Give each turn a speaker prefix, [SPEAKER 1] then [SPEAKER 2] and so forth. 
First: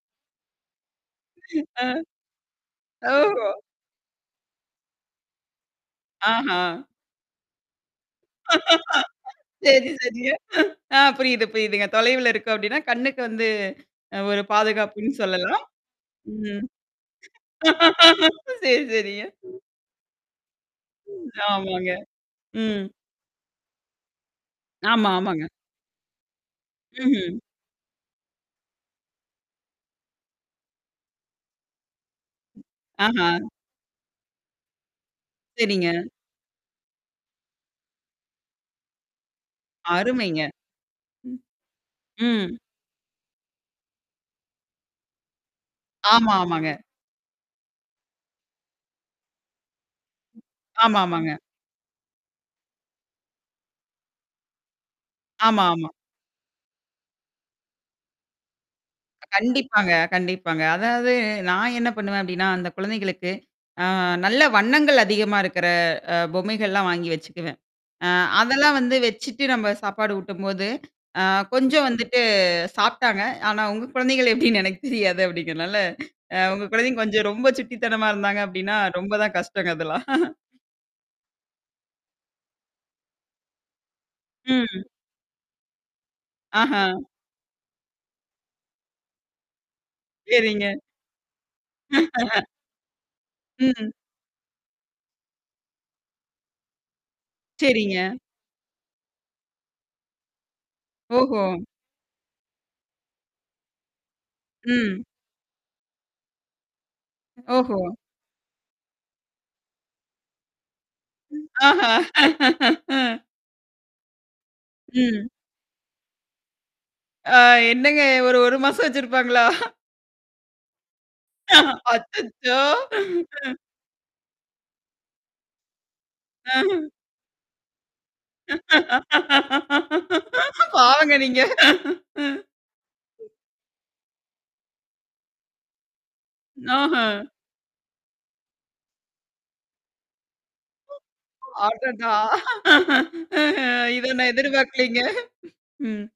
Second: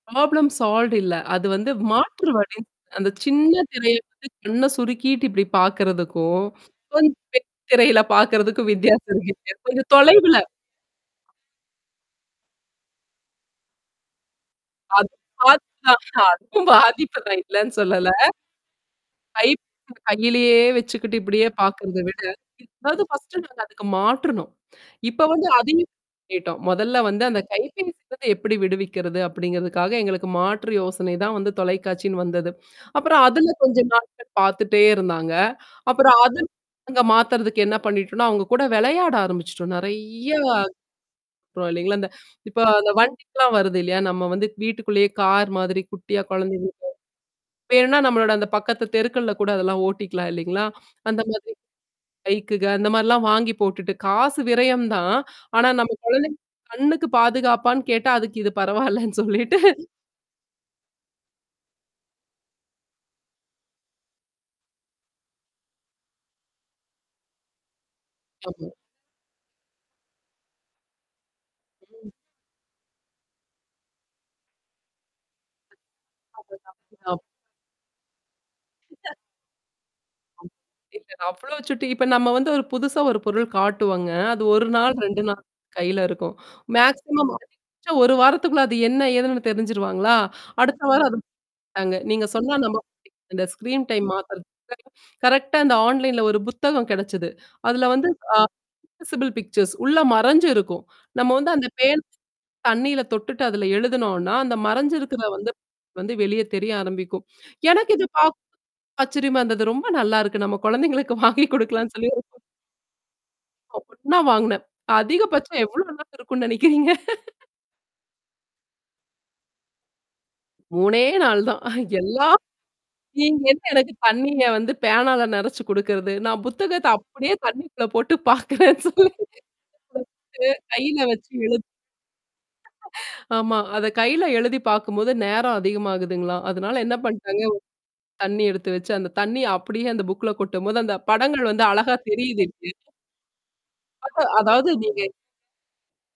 [SPEAKER 1] Problem solved இல்ல. அது வந்து
[SPEAKER 2] அ,
[SPEAKER 1] மாற்று வழி. அந்தச்
[SPEAKER 2] ஓஹோ!
[SPEAKER 1] சின்ன திரைய கண்ணை சுருக்கிட்டு இப்பிடி பாக்குறதுக்கும்,
[SPEAKER 2] ஆஹா!
[SPEAKER 1] கொஞ்சம் பெரிய திரையில பாக்குறதுக்கும் வித்தியாசம் இருக்கு. கொஞ்சம்
[SPEAKER 2] சரி, சரிங்க.
[SPEAKER 1] தொலைவுல.
[SPEAKER 2] ஆ புரியுது, புரியுதுங்க. தொலைவுல இருக்கு அப்பிடின்னா கண்ணுக்கு வந்து அ ஒரு
[SPEAKER 1] அது
[SPEAKER 2] பாதுகாப்பின்னு சொல்லலாம்.
[SPEAKER 1] பாதிப்பு தான்.
[SPEAKER 2] ம்.
[SPEAKER 1] அதுவும் பாதிப்பு தான் இல்லன்னு சொல்லல.
[SPEAKER 2] சரி, சரிங்க.
[SPEAKER 1] கை
[SPEAKER 2] ம்.
[SPEAKER 1] கையிலயே வச்சுக்கிட்டு
[SPEAKER 2] ம்.
[SPEAKER 1] இப்பிடியே
[SPEAKER 2] ஆமாங்க.
[SPEAKER 1] பாக்குறத விட,
[SPEAKER 2] ம்.
[SPEAKER 1] அதாவது பர்ஸ்டு நாங்க அதுக்கு மாற்றணும்.
[SPEAKER 2] ஆமா,
[SPEAKER 1] இப்ப
[SPEAKER 2] ஆமாங்க.
[SPEAKER 1] வந்து அது [unintelligible] மொதல்ல வந்து
[SPEAKER 2] ம்ஹ்ம்.
[SPEAKER 1] அந்தக் கைப்பேசி [unintelligible] எப்பிடி விடுவிக்கிறது? அப்பிடிங்கிறதுக்காக எங்களுக்கு மாற்று யோசனை தான் வந்து தொலைக்காட்சினு வந்தது. அப்புறம்
[SPEAKER 2] ஆஹா!
[SPEAKER 1] அதுல கொஞ்ச நாட்கள் பார்த்துட்டே இருந்தாங்க.
[SPEAKER 2] சரிங்க.
[SPEAKER 1] அப்புறம் அதுல இருந்து மாத்துறதுக்கு என்ன பண்ணிட்டோன்னா, அவுங்க கூட விளையாட ஆரம்பிச்சிட்டோம். நிறைய
[SPEAKER 2] அருமைங்க. ம்,
[SPEAKER 1] பரவால்லேங்களா!
[SPEAKER 2] ம்.
[SPEAKER 1] இப்ப அந்த வண்டி எல்லாம் வருது இல்லயா! நம்ம வீட்டுக்குள்ளே கார் மாதிரி குட்டியா
[SPEAKER 2] ஆமா, ஆமாங்க.
[SPEAKER 1] குழந்தைங்களுக்கு வேணுன்னா நம்மளோட அந்தப் பக்கத்து தெருக்கள்ல கூட அதெல்லாம் ஓட்டிக்கலாம் இல்லீங்களா!
[SPEAKER 2] ஆமா,
[SPEAKER 1] அந்த
[SPEAKER 2] ஆமாங்க.
[SPEAKER 1] மாதிரி பைக்குக அந்தமாரிலாம் வாங்கி போட்டுட்டு காசு விரயம் தான்.
[SPEAKER 2] ஆமா,
[SPEAKER 1] ஆனா
[SPEAKER 2] ஆமா.
[SPEAKER 1] நம்ம குழந்தை கண்ணுக்குப் பாதுகாப்பான்னு கேட்டா அதுக்கு இது பரவாயில்லன்னு சொல்லிட்டு.
[SPEAKER 2] கண்டிப்பாங்க, கண்டிப்பாங்க. அதாவது நான் என்ன பண்ணுவேன் அப்பிடின்னா, அந்தக் குழந்தைகளுக்கு அ நல்ல வண்ணங்கள் அதிகமா இருக்கிற அ பொம்மைகள்லாம் வாங்கி வச்சுக்குவேன். அ
[SPEAKER 1] ஆமா.
[SPEAKER 2] அதெல்லாம் வந்து வச்சிட்டு நம்ம சாப்பாடு ஊட்டும் போது, அ கொஞ்சம்
[SPEAKER 1] ம்.
[SPEAKER 2] வந்துட்டு சாப்பிட்டாங்க. ஆனா, உங்க குழந்தைங்க எப்பிடின்னு எனக்குத் தெரியாது அப்பிடிங்கிறனால அ உங்க குழந்தைங்க
[SPEAKER 1] அ.
[SPEAKER 2] கொஞ்சம் ரொம்ப சுட்டித்தனமா இருந்தாங்க அப்பிடின்னா ரொம்பதான் கஷ்டங்க அதெல்லாம்.
[SPEAKER 1] [unintelligible] இல்லங்க, அவ்ளோ சுட்டி இப்ப நம்ம வந்து ஒரு புதுசா ஒரு பொருள் காட்டுவாங்க. அது ஒரு
[SPEAKER 2] ம்.
[SPEAKER 1] நாள், 2 நாள் கையில இருக்கும்
[SPEAKER 2] ஆஹா!
[SPEAKER 1] மேக்ஸிமம் அதிகபட்சம் ஒரு வாரத்துக்குள்ள அது என்ன ஏதுன்னு தெரிஞ்சுருவாங்களா?
[SPEAKER 2] சரிங்க.
[SPEAKER 1] அடுத்த வாரம் அதும், [unintelligible] நீங்கச் சொன்னா நம்ப மாட்டீங்க. அந்த ஸ்கிரீன்
[SPEAKER 2] ம்.
[SPEAKER 1] டைம் மாத்துறது. கரெக்டா அந்த ஆன்லைன்ல ஒரு புத்தகம் கிடைச்சுது. அதுல
[SPEAKER 2] சரிங்க.
[SPEAKER 1] வந்து, ஆக்ஸசிபில் பிக்சர்ஸ் உள்ள மறைஞ்சு இருக்கும். நம்ம
[SPEAKER 2] ஓஹோ!
[SPEAKER 1] அந்தப் பேன் தண்ணீயில தொட்டுட்டு அதுல எழுதுனோன்னா, அந்த
[SPEAKER 2] ம்.
[SPEAKER 1] மறைஞ்சிருக்கிற வந்து, வந்து வெளிய தெரிய ஆரம்பிக்கும்.
[SPEAKER 2] ஓஹோ!
[SPEAKER 1] எனக்கு இது பாக்க ஆச்சரியமா இருந்தது. ரொம்ப நல்லா இருக்கு நம்ம குழந்தைகளுக்கு வாங்கி
[SPEAKER 2] ம், ஆஹா!
[SPEAKER 1] கொடுக்கலான்னு சொல்லி ஒரு
[SPEAKER 2] அ
[SPEAKER 1] உடனே வாங்குனேன்.
[SPEAKER 2] ம்.
[SPEAKER 1] அதிகபட்சம் எவ்வளவு நாள் இருக்குன்னு நினைக்கிறீங்க.
[SPEAKER 2] ஆ, என்னங்க ஒரு ஒரு மாசம் வச்சிருப்பாங்களா?
[SPEAKER 1] 3ஏ நாள் தான் எல்லா
[SPEAKER 2] அச்சச்சோ!
[SPEAKER 1] நீங்க
[SPEAKER 2] ம்.
[SPEAKER 1] எனக்குத் தண்ணீய வந்து பேனால நிறைச்சு குடுக்கிறது. நான் புத்தகத்த
[SPEAKER 2] அ
[SPEAKER 1] அப்பிடியே தண்ணிக்குள்ள போட்டுப் பாக்குறேன். சொல்லி ஏ கையில
[SPEAKER 2] பாவங்க
[SPEAKER 1] வச்சு
[SPEAKER 2] நீங்க!
[SPEAKER 1] எழுத்
[SPEAKER 2] ம்.
[SPEAKER 1] ஆமா, அதக் கையில எழுதிப் பாக்கும்போது நேரம் அதிகமாகுதுங்களாம்! அதுனால என்ன
[SPEAKER 2] ம்ஹ்ம்.
[SPEAKER 1] பண்ணிட்டாங்க. தண்ணீய எடுத்து வச்சு அந்தத் தண்ணிய அப்பிடியே அந்த புக்ல கொட்டும் போது அந்தப் படங்கள் வந்து அழகா
[SPEAKER 2] அடடா!
[SPEAKER 1] தெரியுது [unintelligible]
[SPEAKER 2] ம், இத
[SPEAKER 1] அது
[SPEAKER 2] நான்
[SPEAKER 1] அதாவது நீங்க
[SPEAKER 2] பார்க்கலேங்க. ம்.